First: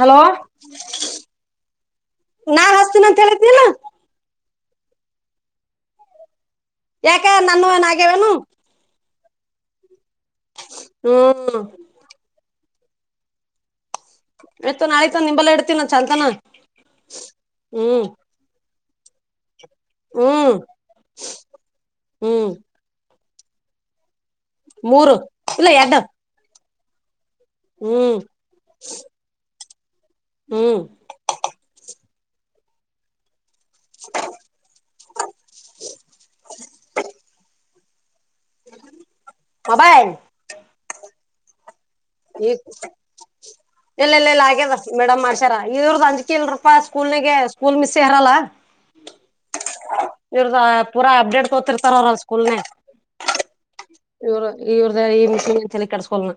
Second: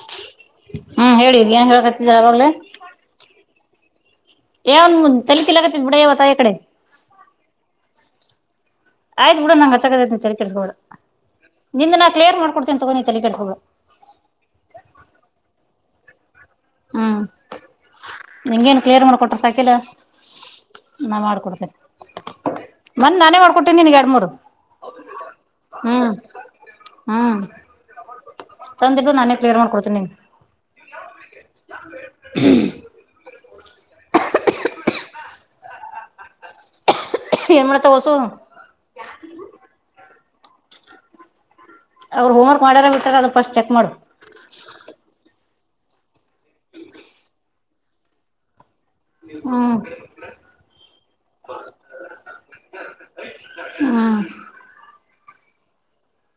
Hello ಹ್ಮ್ ಹೇಳ ಏನ್ ಹೇಳಕತ್ತಿದರ ಅವಲ್ಲೇ ನಾನ್ ಹಸ್ತೀನ ಅಂತ ಹೇಳಿದ್ನಿಲ್ಲ ಯಾವಂದ ತಲೆತಿಲಗತ್ತ ಬಿಡಯವ್ವ ಆಕಡೆ ಯಾಕ ನನ್ನ ನಾಗ್ಯವೇನು ಆಯ್ತು ಬಿಡು ನಂಗ ಹಚ್ಚದಂಗೈತೆ ನೀನು ತಲೆ ಕೆಡಿಸ್ಕೊಬೇಡ ಹ್ಮ್ ನಿಂದ ನಾ ಕ್ಲಿಯರ್ ಮಾಡಿಕೊಂಡೀತೀನಿ ತಕೊ ನೀನು ತಲೆ ಕೆಡಿಸ್ಕೊಬೇಡ ಸರಿ ಆಯ್ತು ನಿಂಬಲ್ಲೆ ಇಡ್ತೀನ ಚಲ್ತಾನ ಹ್ಮ್ ನಿಂಗೇನು ಕ್ಲಿಯರ್ ಮಾಡಿಕೊಟ್ರೆ ಸಾಕ ಯಕಿಲ್ಲ ಹ್ಮ್ ನಾ ಮಾಡ್ಕೊಡ್ತೇನೆ ಹ್ಮ್ ಮೊನ್ನೆ ನಾನೇ ಮಾಡ್ಕೊಡ್ಟ್ಟೀನಿ ನಿನ್ಗ್ ಎರಡು ಮೂರು ಮೂರು ಇಲ್ಲ ಎರಡು ಹ್ಮ್ ಹ್ಮ್ ಹ್ಮ್ ತಂದು ಈಡು ನಾನೇ ಕ್ಲಿಯರ್ ಮಾಡ್ಕೊಡ್ತೀನಿ ನಿಂಗ್ ಹ್ಮ್ ಹ್ಮ್ [inaudible] ಮತ್ತೆ ವಾಸು ಮೊಬೈಲ್ ಅವ್ರು ಈ ಹೋಮ್ವರ್ಕ್ ಮಾಡ್ಯಾರ ಬಿಟ್ಟಾರ ಅದು ಫಸ್ಟ್ ಚೆಕ್ ಮಾಡು ಇಲ್ಲ ಇಲ್ಲ ಇಲ್ಲ ಆಗ್ಯದ ಮೇಡಮ್ ಮಾಡ್ಸಯರ ಇವರ್ದ್ ಅಂಜ್ಕಿ ಇಲ್ರಪಾ ಸ್ಕೂಲ್ನಿಗೆ ಸ್ಕೂಲ್ ಮಿಸ್ ಇರಲ್ಲ. ಹ್ಮ್ ಇವರದ ಪೂರಾ ಅಪ್ಡೇಟ್ ತಗೋತಿರ್ತಾರ ಅವ್ರ ಸ್ಕೂಲೆ. ಹ್ಮ್ ಇವ್ರ ಇವ್ರ್ದ ಈ ಮಿಸ್ಸಿಂದ್ ಏನ್ ತಲೆಕೆಡಸ್ಕೊಲ.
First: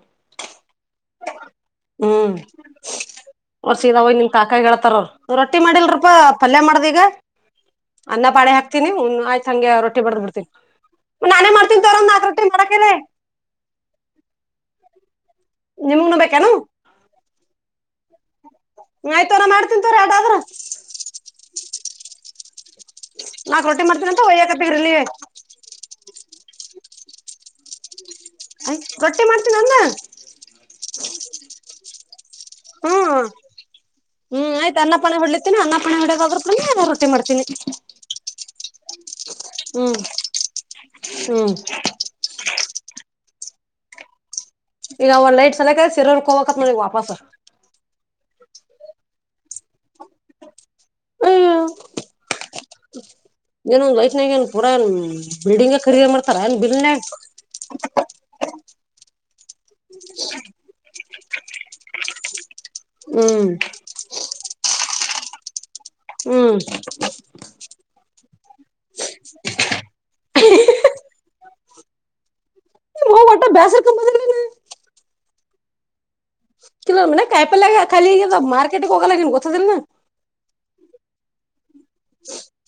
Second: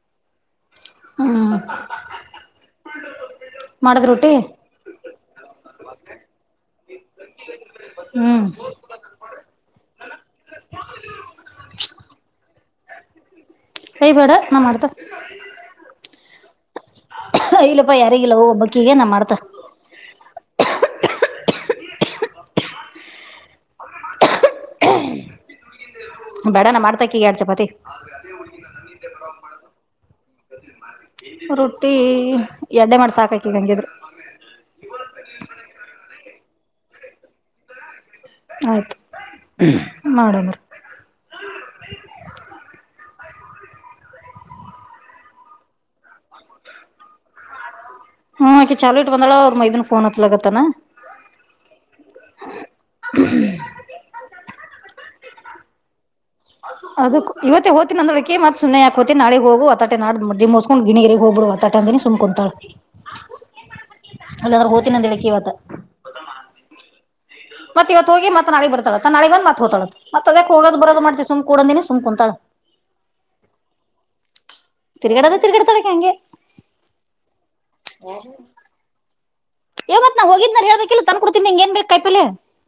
ಹಾ ಹ್ಮ್ ಅವ್ರ್ ಸೀದಾ ಮಾಡಿದ್ ಹೋಗಿ ನಿಮ್ ರೊಟ್ಟಿ ಕಾಕಾಗೆೇಳ್ತಾರ ಅವರ ರೊಟ್ಟಿ ಮಾಡಿಲ್ರಿಪಾ ಪಲ್ಯ ಮಾಡಿದೆ ಈಗ. ಅನ್ನ ಹ್ಮ್ ಪಾಳ್ಯ ಹಾಕ್ತನಿ ಹ್ಮು ಆಯ್ತ್ ಹಂಗೆ ರೊಟ್ಟಿ ಬಡದ್ ಬಿಡ್ತೀನಿ ನಾನೆ ಮಾಡ್ತೀನ್ ತಗೋ ನಾಕ್ [unintelligible] ಅಯ್ ಬ್ಯಾಡಾ ನಾ ಮಾಡ್ತೇನ್. ನಿಮಗುನು ಬೇಕೇನು. ಇಲ್ಲಪಾ ಯಾರಿಗಿಲ್ಲ ಹೋಗ್ ಒಬ್ಬಕ್ಕಿಗ ನಾ ಆಯ್ತು ಮಾಡ್ತನ್. ಮಾಡ್ತೀನಿ ತೋರ [inaudible] ನಾಕ್ ರೊಟ್ಟಿ ಮಾಡ್ತೀನಿ ಅಂತ ಒಯ್ಯಕತರೀಲ್ಲಿಯೇ. ಬ್ಯಾಡನ ನಾ ಮಾಡ್ತಾಕ್ಕಿಗ್ ಯಾಡ್ ಚಪಾತಿ. ರೊಟ್ಟಿ ಮಾಡ್ತನಿ ಅನ್ನು ರೊಟ್ಟಿ ಎಡ್ಡೆ ಹ್ಮು ಮಾಡಿ ಸಾಕಾಕಿಗೆ ಹಂಗಿದ್ರು ಹ್ಮು ಆಯ್ತ ಅನ್ನ ಪಲ್ಯ ಹೋಡ್ಲೆತೇನ್ ಅನ್ನ ಪಲ್ಯ ಹೊಡೆದ ಒಳ್ಳಗೇ ರೊಟ್ಟಿ ರೊಟ್ಟಿ ಮಾಡ್ತೀನಿ. ಆಯ್ತು ಹ್ಮ್ಮ್ ಮಾಡಂದ್ರ ಹ್ಮ್ಮ್ ಈಗ ಒಲೈಟ್ ಸಲಕ ಸಿರೋರ್ ಹೋಗಬೇಕತ್ತ್ ಮತ್ತೆ ವಾಪಾಸ್. ಹ್ಮ್ ಆಕಿ ಚಲೋ ಇಟ್ಕೊಂಡಾಳ್ ಅವ್ರ ಮೈದನ್ ಫೋನ್ ಹಚ್ಚಲಾಕತ್ತಾನಾ ಅಯ್ಯೋ ಹ ಏನ್ ಒಂದ್ ಲೈಪ್ನ್ಯಾಗ ಏನ್ ಪೂರ ಏನ್ ಬಿಲ್ಡಿಂಗ್ ಖರೀದಿ ಮಾಡ ಅದಕ್ ಇವತ್ತ ಹೋಯ್ತಿನ್ ಅಂದಳಕ್ಕಿ ಮತ್ತ್ ಸುಮ್ಮನೆ ಯಾಕ್ ಹೋತಿ ನಾಳೆ ಹೋಗು ವಾತಾಟೆ ನಾಡದ್ ಮದುವಿ ಮಗಸ್ಕೊಂಡು ಗಿನಿಗೇರಿಗೆ ಹೋಗಬಿಡು ವಾತಾಟೆ ಅಂದಿನ ಸುಮ್ ಕುಂತಾಳ. ಹ್ಮು ಅಲ್ಲಂದ್ರ ಹೊತ್ತಿನಂದಿಳ್ ಅಕ್ಕಿ ಇವತ್ತ್. ಹ್ಮ್ ಮತ್ತ್ ಇವತ್ತ ಹೋಗಿ ಮತ್ತ್ ನಾಳಿಗಿ ಬರ್ತಾಳ ತನ್ನ ನಳೆಗೆ ಬಂದ್ ಮತ್ತ್ ಹೋಗ್ತಾಳ್ ಅಂತ ಮತ್ತ್ ಅವ್ಯಾಕ್ ಹೋಗೋದು ಬರೋದು ಮಾಡ್ತಿ ಸುಮ್ ಕುಡೋಂದಿನ ಸುಮ್ ಕೂಡ ಅಂದಿನಿ ಸುಮ್ ಕುಂತಾಳ್. [unintelligible] ಬ್ಯಾಸರಕಿ ಬಂದತ್ತಿ ಇಲ್ಲಿ. ತಿರ್ಗಯಾಡೋದ್ ತಿರ್ಗಯಾಡ್ತಾಳ್ ಅಕ್ಕಿ ಹಂಗೆ. [unintelligible] ಕಾಯಿಪಲ್ಯಾಗ್ ಖಾಲಿ ಆಗಿದಾವ್ ಮಾರ್ಕೆಟ್ ಹೋಗಲ್ಲ [unintelligible] ಇವತ್ ನಾ ಹೋಗಿದ್ನ ಹೇಳ್ಬೇಕ ಇಲ್ಲ ತಂದ ಕೊಡ್ತೀದ್ನಿ ನಿಂಗ ಏನ್ ಬೇಕ್ ಕಾಯಿಪಲ್ಲೆ.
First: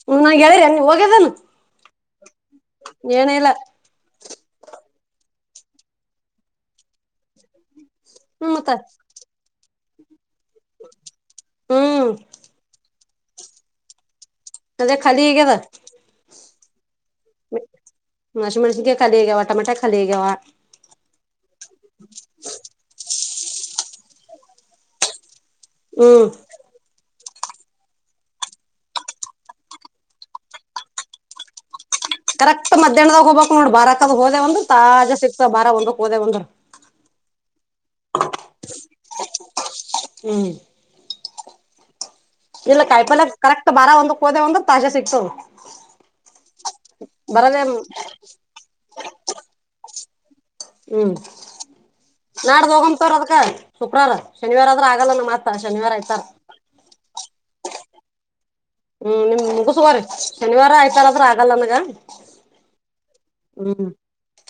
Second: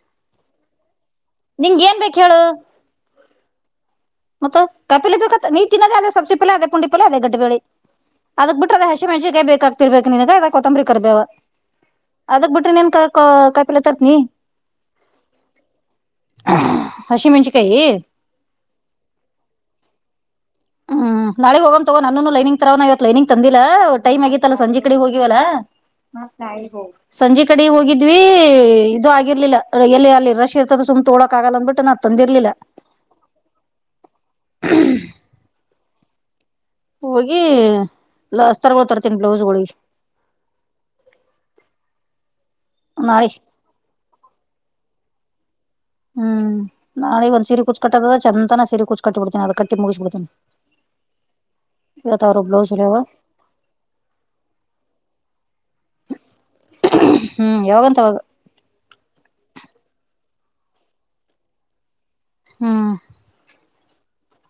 ಹ್ಮ್ ನಾ ಹೇಳಿರಿ ಹಂಗ ಹೋಗ್ಯದನ ನಿಂಗ್ ಏನ್ ಬೇಕ್ ಹೇಳು ಏನ ಇಲ್ಲ ಮತ್ತ ಕಾಯಿಪಲ್ಲೇ ಬೇಕತ್ತ ನೀ ತಿನ್ನದ ಅದ ಸಬ್ಸಿ ಪಲ್ಯ ಅದೆ ಪುಂಡಿ ಪಲ್ಯ ಅದೆ ಗಡ್ಡೇ ಬೇಳೆ. ಹ್ಮ್ ಅದಕ್ ಮತ್ತ ಬಿಟ್ರದ ಹಸೆಮೆಣಸಿಕಾಯ ಬೇಕಾಗ್ತಿರ್ಬೇಕ ನಿನಗ್ ಅದಕ್ಕ ಕೊತ್ತಂಬರಿ, ಕರ್ಬೇವ ಹ್ಮ್ ಅದಕ್ ಬಿಟ್ರ ನಿಂತೇಕ ಕಾಯಿಪಿಲ್ಲೆ ತರ್ತಿ. ಅದೇ ಖಾಲಿ ಆಗ್ಯದ. ಹಸಿ ಮೆನ್ಸಿಕಾಯಿ. ಹಸಿಮೆಣಸಿನ್ಕಾಯಿ ಖಾಲಿ ಆಗ್ಯಾವ ಟಮೆಟೊ ಖಾಲಿ ಆಗ್ಯಾವ. ಹ್ಮು ನಾಳಿಗ್ ಹೋಗೊನ್ ತಗೋ ನನ್ನನ್ನು ಲೈನಿಂಗ್ [unintelligible] ಲೈನಿಂಗ್. ತಂದಿಲ್ಲ ಟೈಮ್ ಆಗಿತ್ತಲ್ಲ ಸಂಜಿಕಡಿ ಹೋಗಿವಲ್ಲ. ಹ್ಮ್ ಸಂಜಿಕಡಿ ಹೋಗಿದ್ವಿ ಇದು ಆಗಿರ್ಲಿಲ್ಲ ಎಲ್ಲಿ ಅಲ್ಲೆ ರಶ್ ಇರ್ತದೆ ಸುಮ್ ತಗಳೋಕ್ ಆಗಲ್ಲ ಅಂದ್ಬಿಟ್ಟು ನಾ ತಂದಿರ್ಲಿಲ್ಲ ಕರೆಕ್ಟ್ ಮಧ್ಯಾಹ್ನದಾಗ ಹೋಗಬೇಕ್ ನೋಡ್ರ ಬಾರಾಕದ ಹೋದೆವ್ ಅಂದ್ರ ತಾಜಾ ಸಿಕ್ತಾವ್ ಬಾರಾ ಒಂದಕ್ ಹೋದೆವ್ ಅಂದ್ರ. ಹೋಗಿ ಅಸ್ತರ್ಗಳ್ ತರ್ತನ್ ಬ್ಲೌಸ್ಗೊಳಿಗಿ. ಹ್ಮು ಇಲ್ಲ ಕಾಯಿಪಲ್ಲೆ ನಾಳೆ ಕರೆಕ್ಟ್ ಬಾರಾ, ಒಂದಕ್ ಹೋದೆವ್ ಅಂದ್ರ ತಾಜಾ ಸಿಕ್ತಾವ್. ಹ್ಮ್ ನಾ ಈ ಒಂದ ಸೀರೆ ಕುಚಟ್ಟೋದ ಚಂದನ ಸೀರೆ ಕುಚ್ ಕಟ್ಟಿಬ ಬಿಡ್ತೇ ಅದ ಕಟ್ಟ ಮುಗಿಸಿ ಬಿಡ್ತನಿ ಹ್ಮ್ ಬ್ಲೌಸ್ ನಾಡ್ದ ಹೊಲಿಯವ ಹೋಗಂಬತಾರ ಅದ್ಕ ಶುಕ್ರಾರ ಶನಿವಾರ ಆದ್ರ ಆಗಲ್ಲ ನಮ್ಮ ಮಾತ್ತ ಶನಿವಾರ ಆಯ್ತಾರ ಹ್ಮ್ ಹೊಗಂತಾವಾಗ ಹ್ಮ್ ನಿಮ ಮುಗ ಸುಮಾರ ಶನಿವಾರ ಆಯ್ತಾರ ಆದ್ರ ಆಗಲ್ಲ ನನಗ ಹ್ಮ ಹ್ಮ್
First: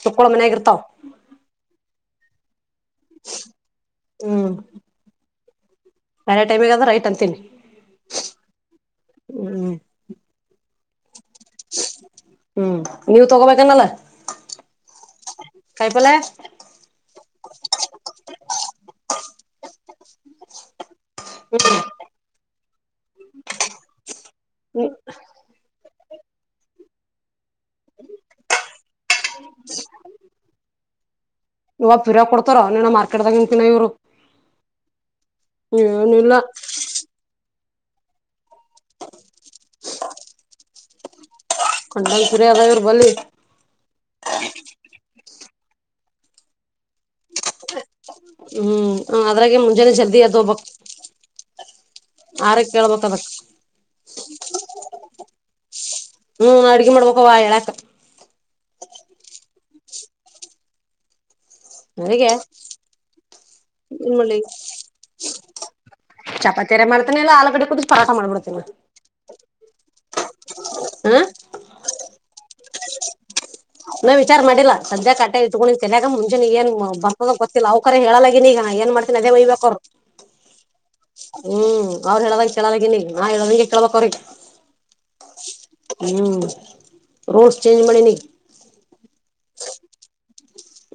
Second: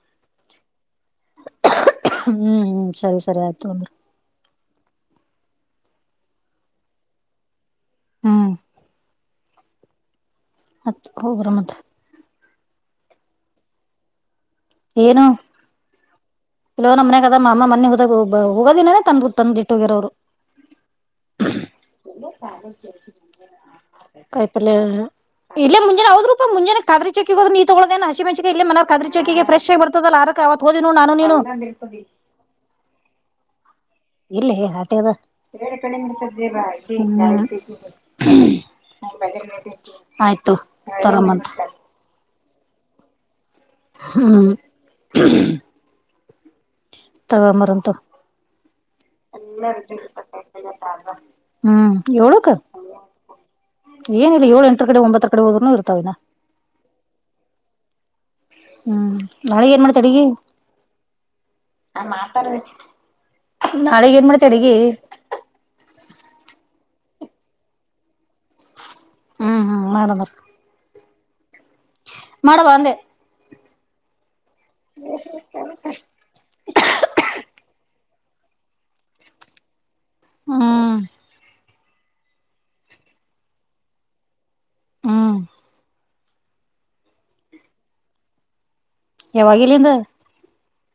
ಚುಕ್ಕಳ ಮನ್ಯಾಗ ಇರ್ತಾವ ಹ್ಮ್ ಹ್ಮ್ ಸರಿ ಸರಿ ಆಯ್ತು ಅಂದ್ರೆ ನಳೆ ಟೈಮಗ ಅ ಆದ್ರೆ ರೈಟ್ ಅಂತೀನಿ ಹ್ಮ್ ಹ್ಮ್ ಹೋಗ್ಬರಂ ಮತ್ತೆ ಹ್ಮ್ ನೀವ ತಗೋಬೇಕನಲ್ಲ ಏನು ಇಲವ ನ ಮನೆಯಾಗದ ಅಮ್ಮ ಮನೆ ಹೋದಾಗ ಹೋಗೋದಿನನನೆ ತಂದ ಗ ತಂದಿಟ್ಟೋಗಿರ ಅವರು ಕಾಯಿಪಲ್ಯ ಇಲ್ಲೇ ಮುಂಜಾನೆ ಹದ್ ರೂಪಾಯ ಮುಂಜಾನೆ [unintelligible] ಹಸಿಮೆಣಸಿನಕಾಯಿ ಇಲೇ ಮನೆಗೆ ಫ್ರೆಶ್ ಆಗಿ ಬರ್ತದಲ್ಲ ಅರಕ ಅವತ್ ಹೋದಿ ನ ನಾನು ನೀನು ಇವ ಪಿರ ಕೊಡ್ತಾರ ನೀನ ಮಾರ್ಕೆಟ್ದಾಗನ್ಕಿನ ಇವ್ರು [unintelligible] ಇಲ್ಲ ಆಟೆಗೆದ ಏನಿಲ್ಲ ಆಯ್ತು ತರ ಮಂತ [unintelligible] ಇದ್ರ ಇರು ಬಲಿ ಹ್ಮ ತಗ ಮರಂತ ಹ್ಮ್ ಅದ್ರಾಗೆ ಮುಂಜಾನೆ ಜಲ್ದಿ ಎದು ಹೋಗಬೇಕು ಹ್ಮ್ ಏಳಕ್ಕ ಏನಿಲ್ಲ ಏಳು ಎಂಟ ಕಡೆ ಒಂಬತ್ತ ಕಡೆ ಹೋದ್ನು ಇ ಹ್ಮ್- ಅಡ್ಗೆ ಮಾಡ್ಬೇಕವಾ ಹೇಳಾಕ ಹ್ಮ್- ನಾಳೆ ಏನ್ ಮಾಡ್ತ ಅಡಗಿ ನಾ- ಅದಗೆ ಮಾತಾಡ ನಾಳೆಗೆ ಏನ್ ಮಾಡತೆ ಅಡಗಿ ಚಪಾತಿಯರಿ ಮಾಡ್ತಾನ ಇಲ್ಲ ಆಲಗಡೆ ಕುೂಡು ಪರಾಟ ಮಾಡಬಿಡ್ತೇನಿ. ಹ ಹ್ಮ ಮಡವಾಂದ ನ- ವಿಚಾರ ಮಾಡಿಲ್ಲ ಸದ್ಯಾಕ ಆಟ ಇಟ್ಕೊಂಡಿ ಕೆಲಯಾಗ ಮುಂಚೆ ಏನ್ ಬರ್ಬೋ ಗೊತ್ತಿಲ್ಲ ಅವ್ ಕರ ಹೇಳ. ಈಗ ಏನ್ ಮಾಡ್ತೀನಿ ಅದೇ ಮಯ್ಬೇಕ ಅವರು- ಹ್ಮ್ ಹ್ಮ್- ಅವ್ರ್ ಹೇಳದ ಕೇಳದಗನಿ ನಾ ಹೇಳದಗೆ ಕಳ್ಬ್ರಿ ಹ್ಮ್ ಹ್ಮ್- ರೋಡ್ಸ್ ಚೇಂಜ್ ಮಾಡಿ -ನೀ ಯಾವಾಗ ಇಲ್ಲಿಂದ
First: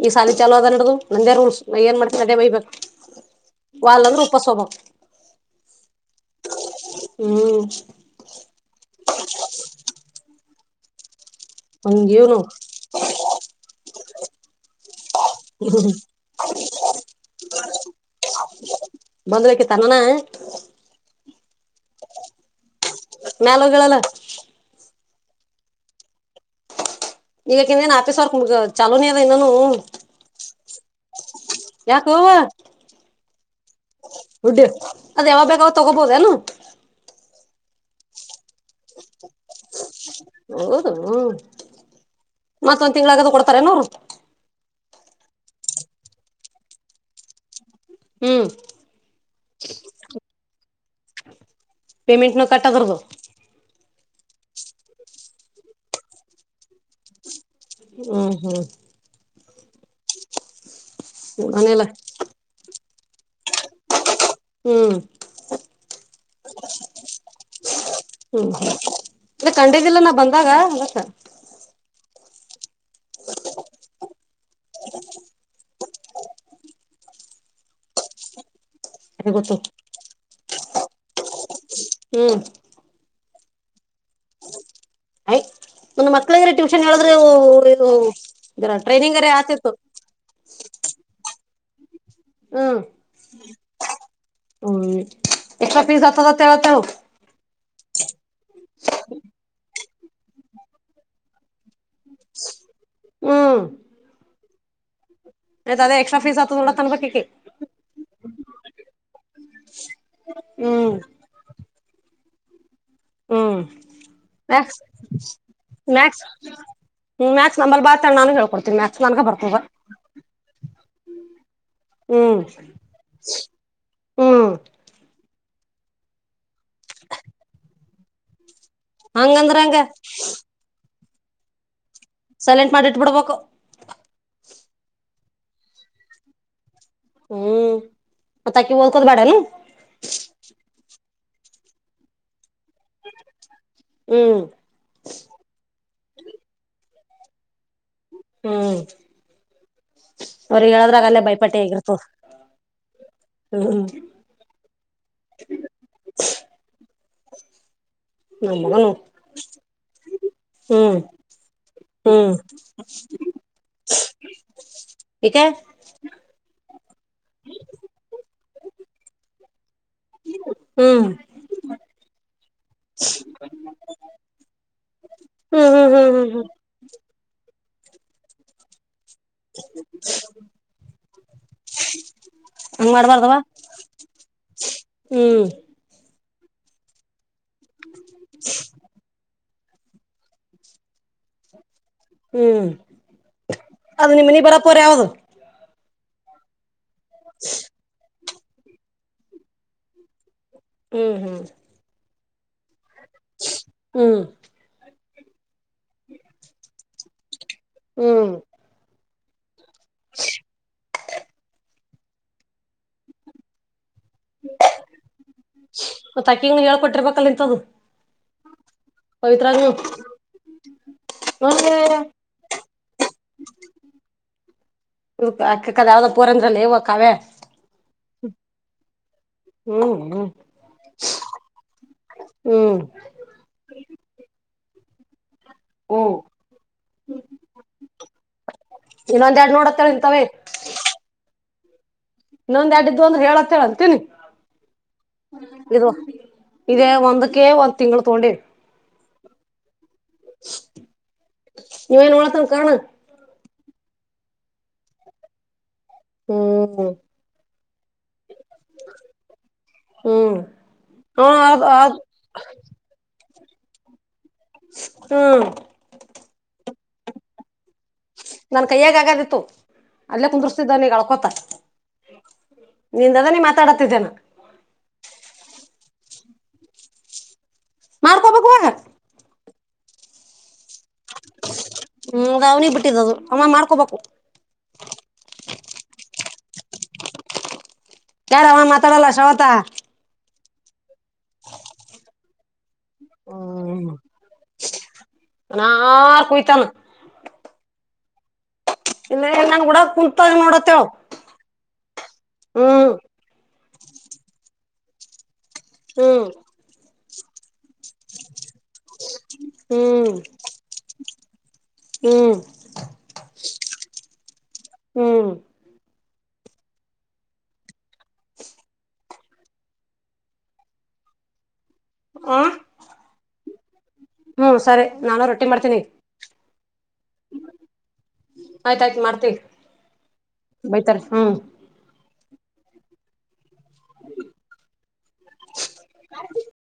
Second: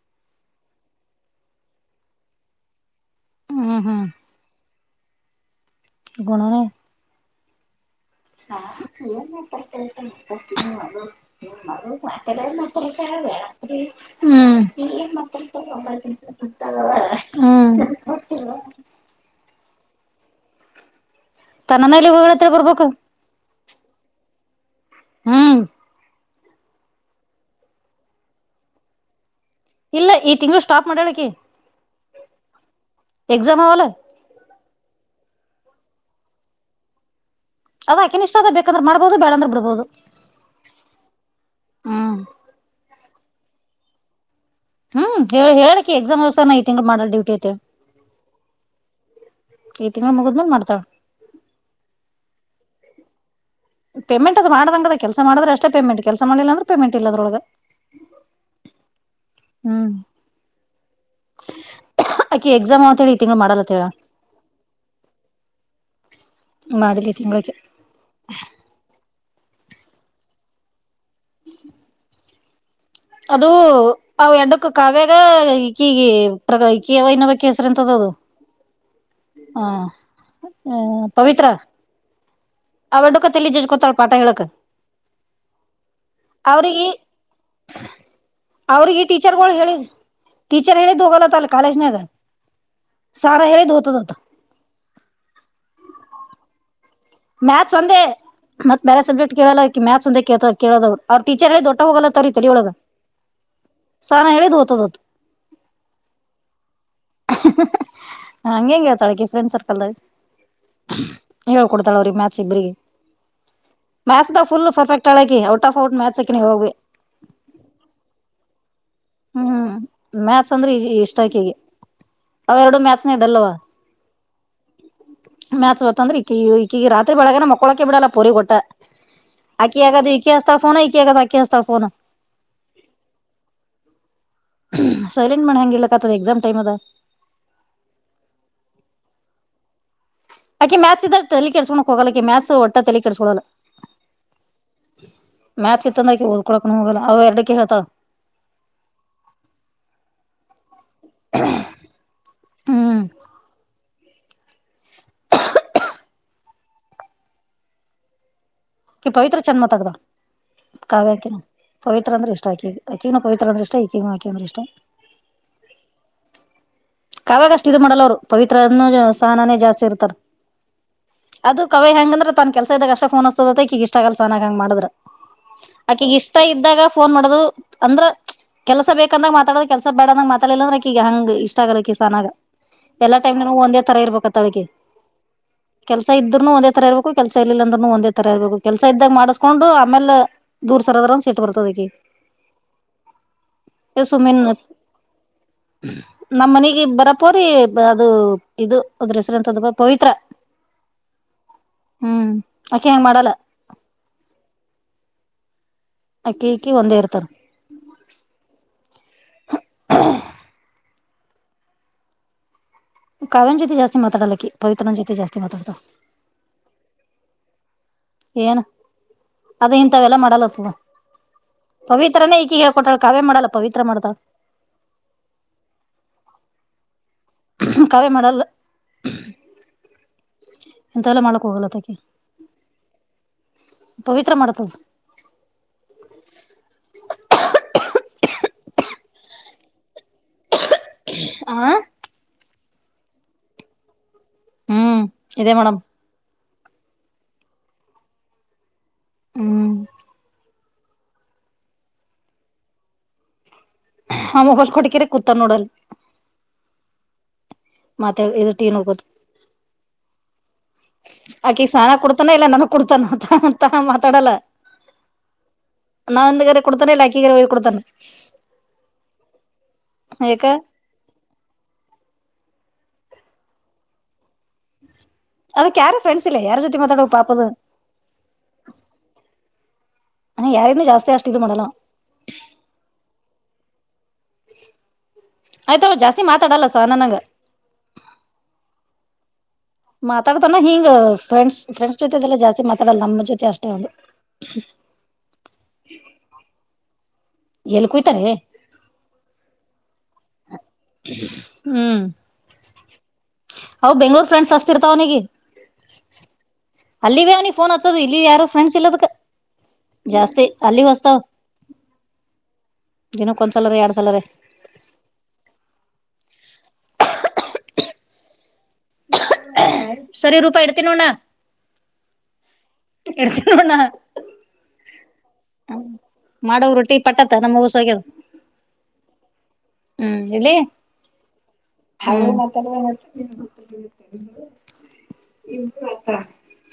ಈ -ಸಾಲ ಚಾವ ಅದ ಅದದು ನಂದೇ ರೂಲ್ಸ್ ನ -ಏನ್ ಮಾಡ್ತೀ ಅದೇ ಮಯ್ಬೇಕು ಹ್ಮ್ ವಳ್ಳದ ಉೂಪ ಸೋಭಂ ಗುಣಾನ ಹ್ಮ್ ಸಾಹ -ಅ ಹಂಗ ಇವ್ನು -ಕತ -ಅ- ಹ್ಮ್ ಹ್ಮ್ ಕಣಣ ತನ್ನಂದಲಿ ಗೂಗಳು ಎತ್ತ ಪೊಬೇಕಕ್ಕು ಮ್ಯಾಲಗಳಲ್ಲ. ಹ್ಮ್ ಈಗಕ -ನ್ -ಆಪೀಸ್ ಚಲೋ ಅದ ಇನ್ನೊ ಇಲ್ಲ ಈ ತಿಂಗಳು ಸ್ಟಾಪ್ ಮಾಡಳಕಿ ಯಾಕುವ ಎಕ್ಸಾಮ್ ಅವಲ್ಲ ಹುಡ್ಡ ಅದ ಯಾವ ಬೇಕಾವ ತಗೋಬೋದ ಅದಾಕೆ ಇಷ್ಟ ಅದ ಬೇಕಂದ್ರೆ ಮಾಡಬುದು ಬೇಡಂದ್ರೆ ಬಿಡ್ಬಹುದು. ಹೌದು -ಹ ಹ್ಮ್ -ಮತ್ತೊಂದ್ ತಿಂಗಳಾಗದು ಕೊಡ್ತಾರನೋರು ಅವರು ಹ್ಮ್ -ಹೇಳ ಹೇಳಕಿ ಎಕ್ಸಾಮ್ ದಸ ನಐ ತಿಂಗ್ ಮಾಡಲ್ ಡ್ಯೂಟಿ ಐತೆ. ಹ್ಮ್ ಈ- ತಿಂಗ ಮುಗದ್ಮೇಲ್ ಮಾಡ್ತಾಳ ಪೇಮೆಂಟ್ನು ಕಟ್ಟದ್ರದದು ಪೇಮೆಂಟ್ ಅದು ಮಾಡಂಗದ ಕೆಲಸ ಮಾಡಿದ್ರೆಷ್ಟೇ ಪೇಮೆಂಟ್ಲ್ಸ ಮಾಡಿಲ್ಲ ಅಂದ್ರೆ ಪಮೆಂಟ್ ಇದೊಳಗೆ ಹ್ಮ -ಹ್ಮ್ ಹ್ಮ್ ಮನಲ್ಲ ಆಕಿ ಎಕ್ಸಾಮ್ ಈ- ತಿಂಗ ಮಾಡಲ್ಲತ್ತ ಹೇಳ ಹ್ಮ್ ಮಾಡಲಿ ತಿಂಳಗ ಕೀ ಹ್ಮ್ -ಅ್ರ- ಕಂಡದಿಲ್ಲ- ನಾ -ಬಂದಾಗ ಅದಕ್ಕ ಕಿ ಅದು ಅವ ಎಡ್ಡಕ್ಕ ಕಾವ್ಯಾಗ ಈಕೀಗ- ಪ್ರ- ಈಕಿವ ಇನ್ನ ಬಕ್ ಹೆಸ್ರ ಅಂತದ ಅದು. ಹೆ- ಕತ ಹ ಹ್ಮ -ಪವಿತ್ರ ಹ್ಮ್ ಜಜ್ಕೊತಾಳ ಪಾಠ ಹೇಳಕ್. ಆಯ್ ಒಂದು ಮಕ್ಳಗ್ರ ಟ್ಯೂಷನ್ ಹೇಳಿದರು ಅವ್ರಿಗೆ ಟೀಚರ್ಗಳು ಹೇಳಿ ಟೀಚರ್ ಹೇಳಿದ್ ಹೋಗಲತ್ತ ಅಲ್ಲ ಕಾಲೇಜ್ನಾಗ. ಹ್ಮ್ ಸಾರ ಹೇಳಿದ್ ಹೋತದತ್ತ -ಹ್ಮ್ -ಎ್ರ- ಪೀಸ್ ಹಾಗ್ತಿವತವು ಮ್ಯಾಥಸ್ ಒಂದೇ ಮತ್ತ ಬೇರೆ ಸಬ್ಜೆಕ್ಟ್ ಕೇಳಲ್ಲ ಅಕ್ಕಿ ಒಂದ ಕೇಳದವ್ ಅವ್ರ ಟೀಚರ್ ದೊ ಹೋಗಲ್ಲ ತೆಲಿ ಒಳಗ ಹ್ಮ್ ಸರ್ ಹೇಳಿದ ಹೋಗ್ತದತ್ ಆಯ್ತ ಅದೇ ಎಕ್ಸ್ಟ್ರಾ ಫೀಸ್ ಹತ್ತದ ನೋಡ ಅನ್ಬೇಕಿಕಿ ಹಂಗೆ ಹೆಂಗಗೆ ಹೇಳ್ತಾಳಕ್ಕೆ ಫ್ರೆಂಡ್ ಸರ್ಕಲ್ ಹ್ಮ್ ಹೇಳ್ ಕೊಡ್ತಳ ಅವ್ರಗಿ ಗೆ ಮ್ಯಾತ್ಸ ಇಬ್ರಿಗೆ ಹ್ಮ್ ಮ್ಯಾತ್ಸ ಫುಲ್ ಮ್ಯಾಕ್ಸ್ ಪರ್ಫೆಕ್ಟ್ ಆಳಕಿ ಔಟ್ ಆಫ್ ಔಟ್ ಮ್ಯಾಥಸ್ಕ ನೀ ಯಾವಾಗ್ ಬಿ ಹ್ಮ ಮ್ಯಾತ್ಸ ನಂಬಲ್ ಬಾ ಅಂತ ನಾನು ಹೇಳ್ಕೊಡ್ತೀನ ಹ್ಮ್ ಮ್ಯಾತ್ಸ ಅಂದ್ರೆ ಇಷ್ಟ ಆಕೆಗೆ ಹ್ಮ್ ಅವೆರಡು ಮ್ಯಾತ್ಸ ಡಲ್ವಾ ಹ್ಮ್ ಮ್ಯಾತ್ಸ ಹೊತ್ತಂದ್ರೆ ಈ ಈಕಗ ರಾತ್ರಿ ಬೆಳಗನ ಮಕ್ಕೋಳಕೆ ಬಿಡಲ್ಲ ಪೋರಿಗಿ ವಟ್ಟ ಹಂಗಂದ್ರ ಹಂಗ ಆಕ್ಕಿ ಆಗದು ಈಕೀ ಹಚ್ಚತಾಳಫೋನ ಈಕಿ ಆಗ ಆಕ್ಕಿ ಹಚ್ಚತಾಳ ಫೋನ್ ಸೈಲೆಂಟ್ ಮಾಡಿ ಇಟ್ಬಿಡ್ಬೇಕು ಸೈಲೆಂಟ್ ಮಾಡಿ ಹೆಂಗ ಇಬಲ್ಲಾಕತ ಎಕ್ಸಾಮ ಟೈಮ ಅದ ಹ್ಮ್ ಮತ್ತ ಅಕ್ಕಿ ಓದಕೋದ ಬೇಡ ಏನ್ ಅಕಿ ಮ್ಯಾತ್ಸ ಇದಾಗ ತಲೆ ಕೆಡ್ಸ ಹೋಗಲ್ಲಕ ಮ್ಯಾತ್ಸ್ ಒಟ್ಟ ತಲೆ ಕೆಡಕೊಡಲ್ಲ ಹ್ಮ್ ಮ್ಯಾತ್ಸ ಇತ್ತಂದ್ರ ಓದಕೊಳಕ ಹೋಗಲ್ಲ ಅವ ಎರಡ ಕೆ ಹಳ್ತಾ ಹ್ಮ್ ಅವರಿಗೆ ಇದಾಗಲ್ಲೇ ಬೈಯಪಾಟ್ಟೆ ಆಗಿರ್ತದ ಹ್ಮ್ ಹ್ಮ [unintelligible] ಅಕಿ ಪವಿತ್ರ ಚೆಂದ ಮಾತಾಡಿದಾ ಹ್ಮ್ ಕಾವ್ಯಾಕಿನ ಪವಿತ್ರ ಹ್ಮ್ ಅಂದ್ರೆ ಇಷ್ಟ ಆಕಿ ಅಕಿಗನ ಪವಿತ್ರ ಅಂದ್ರೆ ಇಷ್ಟ ಈಕ್ಕಿಗೂ ಆಕೆ ಅಂದ್ರೆ ಇಷ್ಟಾ. ಎಕ ಕಾವ್ಯಾಗ ಅಷ್ಟ್ ಇದು ಮಾಡಲ್ಲ ಅವ್ರು ಪವಿತ್ರನು [unintelligible] ಹ್ಮ್ ಅದು ಕಾವ್ಯ ಹೆಂಗ ಅಂದ್ರ ತನ್ ಕೆಲ್ಸ ಇದ್ದಾಗ ಅಷ್ಟ ಫೋನ್ ಹಚ್ಚು ದತ್ತ ಅದು ಇಷ್ಟಾ ಆಗಲ್ ಸಹನ್ನಾಗ ಹಂಗ ಮಾಡ್ರ ಹ್ಮ್ ಹ್ಮ್ ಆಕಿ ಹ್ಮ್ ಹ್ಮ್ ಇಷ್ಟಾ ಹ್ಮ್ ಇದ್ದಾಗ ಫೋನ್ ಮಾಡೋದು ಅಂದ್ರ ಕೆಲ್ಸ ಬೇಕಂದಾಗ ಮಾತಾಡೋ ಕೆಲ್ಸ ಬೇಡ ಅಂದಂಗ ಮಾತಾಲಿಲ್ಲ ಅಂದ್ರ ಈಗ ಹಂಗ ಇಷ್ಟ ಇಷ್ಟ ಆಗಲ್ ಹಂಗ್ ಸಹನಾಗಎಲ್ಲ ಮಾಡ್ಬಾರ್ದವ ಟೈಮ್ ನಾಗು ಒಂದೇ ತರ ಇರ್ಬೇಕ ಅಂತಾಳಕಿ ಹ್ಮ್ ಕೆಲ್ಸಾ ಇದ್ರೂ ಒಂದ ತರಬೇಕು ಕೆಲಸ ಇಲ್ ಅಂದ್ರೂ ಒಂದೇ ತರಾ ಇರಬೇಕು ಕೆಲಸ ಇದ್ದಾಗ ಮಾಡಸ ಕಕೊಂಡು ಆಮೇಲೆ ದೂರ್ ಸರ್ದ್ರ ಅಂದ್ರ ಸೀಟ್ ಬರ್ತದ ಆಕಿಗಿ ಹ್ಮ್ ಅದು ನಿಮ್ಮ ಸುಮ್ಮಿನ್ ನೀಮ್ಮ ಬರತ್ತರ ಯಾವ್ದ ನಮ್ಮ್ ಮನಗೆ ಬರಪೋರಿ ಅದು ಇದು ಅದ್ರ ಹೆಸರು ಅಂತದ ಪವಿತ್ರಾ ಹ್ಮ್ ಹ್ಮ್ ಹ್ಮ್ ಆಕೆ ಹಂಗ ಮಾಡಲ್ಲ ಹ್ಮ್ ಅಕ್ಕಿ ಇಕ್ಕಿ ಒಂದೇ ಇರ್ತಾರ ಹ್ಮ್ ಇಲ್ಲ ಕಾವ್ಯ ನ್ ಜೊತಿ ಜಾಸ್ತಿ ಮಾತಾಡಲಕ್ಕಿ ಪವಿತ್ರನ ಜೊತೆ ಜಾಸ್ತಿ ಮಾತಾಡ್ತಳ ಮತ್ತ ಅಕ್ಕಿಗ್ನು ಹೇಳ್ಕೊಟ್ಟಿರ್ಬೇಕಲ್ ಇಂತದ್ದು ಏನು ಪವಿತ್ರಾಗನು ಅದ ಇಂಥವೆಲ್ಲ ಮಾಡಲ್ಲತ್ತದ ಪವಿತ್ರನೇ ಈಕಿ ಹೇಳ್ಕೊಟ್ಟಾಳ ಕಾವ್ಯ ಮಾಡಲ್ಲ ಪವಿತ್ರ ಮಾಡ್ತಾಳ ಇ ಅಕಕ್ಕದ ಯಾವ್ದ ಪೋರಿ ಅಂದ್ರಲ್ಲ ಎವ್ವ ಕಾವ್ಯಾ ಕಾವೇ ಮಾಡಲ್ಲ ಹ್ಮ್ ಹ್ಮ್ ಎಂತವೆಲ್ಲಾ ಮಾಡಕ್ ಹೋಗಲ್ಲತಕೀ ಹ್ಮ್ ಪವಿತ್ರ ಮಾಡ್ತದ ಹ್ಮ್ ಇನ್ನೊಂದ ಎರಡ್ ನೋಡ್ತ್ ಇತ್ತಾವೆ ಆ ಇನ್ನೊಂದ ಎಡ್ ಇದೂ ಅಂದ್ರೆ ಹೇಳತ್ತ ಹೇಳಂತೀನಿ ಹ್ಮ್ ಇದೇ ಮೇಡಮ್ ಇರು ಇದೇ ಒಂದಕ್ಕೆ ಒಂದು ತಿಂಗಳು ತಗೊಂಡವಿ ಹ್ಮ್ ನೀವೇನುಓತಾನ್ ಕರ್ಣ ಆ ಮೊಗಲ್ ಕೊಡ್ಕಿರ ಕೂತ ನೋಡಲ್ ಹ್ಮ್ ಹೂ [unintelligible] ಹ್ಮ್ ಹ್ಮ ಅದ್ ಅಕಿಗ ಸಾಲಾ ಅದ್ ಕೊಡ್ತಾನ ಇಲ್ಲ ನನ ಕೊಡ್ತಾನ ಅಂತ ಮಾತಾಡಲ್ಲ ಹ್ಮ ಕೊಡ್ತಾನೆ ಇಲ್ಲರಾ ಅಕ್ಕಿಗ ವೈದು ಕೂಡ್ತಾನ ನನ್ ಕೈಯ್ಯಾಗ ಆಗಾದಿತ್ತು ಅಲ್ಲೇ ಯಾಕ ಕುಂದ್ರಸ್ತಿದ್ದಾನಗ ಅಳ್ಕೊತ ನಿಂದದ ನೀ ಮಾತಾಡತಿದ್ದೇನ ಅದಕ ಯಾರ ಫ್ರೆಂಡ್ಸ್ ಇಲ್ಲ ಯಾರ ಜೊತೆ ಮಾತಾಡಬೇಕು ಪಾಪ ಅದು ಮಾಡ್ಕೋಬೇಕು ಇವಾಗ ಅ ಯಾರನ್ನೂ ಜಾಸ್ತಿ ಅಷ್ಟ ಇದು ಮಾಡಲ್ಲ ಅವ್ವ ಹ್ಮ ಅವ್ನಿ ಬಿಟ್ಟಿದ್ದದು ಅವ ಮಾಡ್ಕೋಬೇಕು ಆಯ್ತ ಜಾಸ್ತಿ ಮಾತಾಡಲ್ಲ ಸ ನನ್ಗ ಯಾರ್ ಅವ ಮಾತಾಡಲ್ಲ ಶವಂತ ಮಾತಾಡ್ತಾನ ಹಿಂಗ ಫ್ರೆಂಡ್ಸ್ ಫ್ರೆಂಡ್ಸ್ ಜೊತೆದೆಲ್ಲ ಜಾಸ್ತಿ ಮಾತ ಆಡಲ್ಲ ನಮ್ಮ ಜೊತೆ ಅಷ್ಟ ಅದು ಮನಾರ್ ಕುಯತಾನ ಎಲ್ಲಿ ಕುಯ್ತಾನೆ ಇಲ್ಲ ನನ್ ಕೂಡ ಕುೂಂತ ನೋಡ ಅಂತ ಹೇಳು ಹ್ಮ್ ಅವ ಬೆಂಗ್ಳೂರ್ ಫ್ರೆಂಡ್ಸ್ ಹಚ್ತಿರ್ತಾವ್ ಅವನಿಗೆ ಹ್ಮ್ ಅಲ್ಲಿ ವೆ ಅವ್ನಿಗ ಫೋನ್ ಹಚ್ಚೋದು ಇಲ್ಲಿ ಯಾರೋ ಫ್ರೆಂಡ್ಸ್ ಇಲ್ಲದ ಹ್ಮ್ ಜಾಸ್ತಿ ಅಲ್ಲಿವ ಹಚ್ತವ್ ಹ್ಮ್ ದಿನಕ್ಕ ಒಂದ್ಸಲರ ಎರಡ್ ಸಲರ ಹ್ಮ್ ಸರಿ ರೂಪಾ ಇಡ್ತಿನ್ ನೋಡ್ನಾ ಆ [unintelligible] ಹ್ಮ್ ಸರಿ ನಾನು ರೊಟ್ಟಿ ಮಾಡ್ತೀನಿ ಟ್ಟಿ ಪಟ್ಟತ್ತ ನಮಗೂ ಹೊಸ ಆಗ್ಯದ ಬೈತಾರ ಹ್ಮ [unintelligible]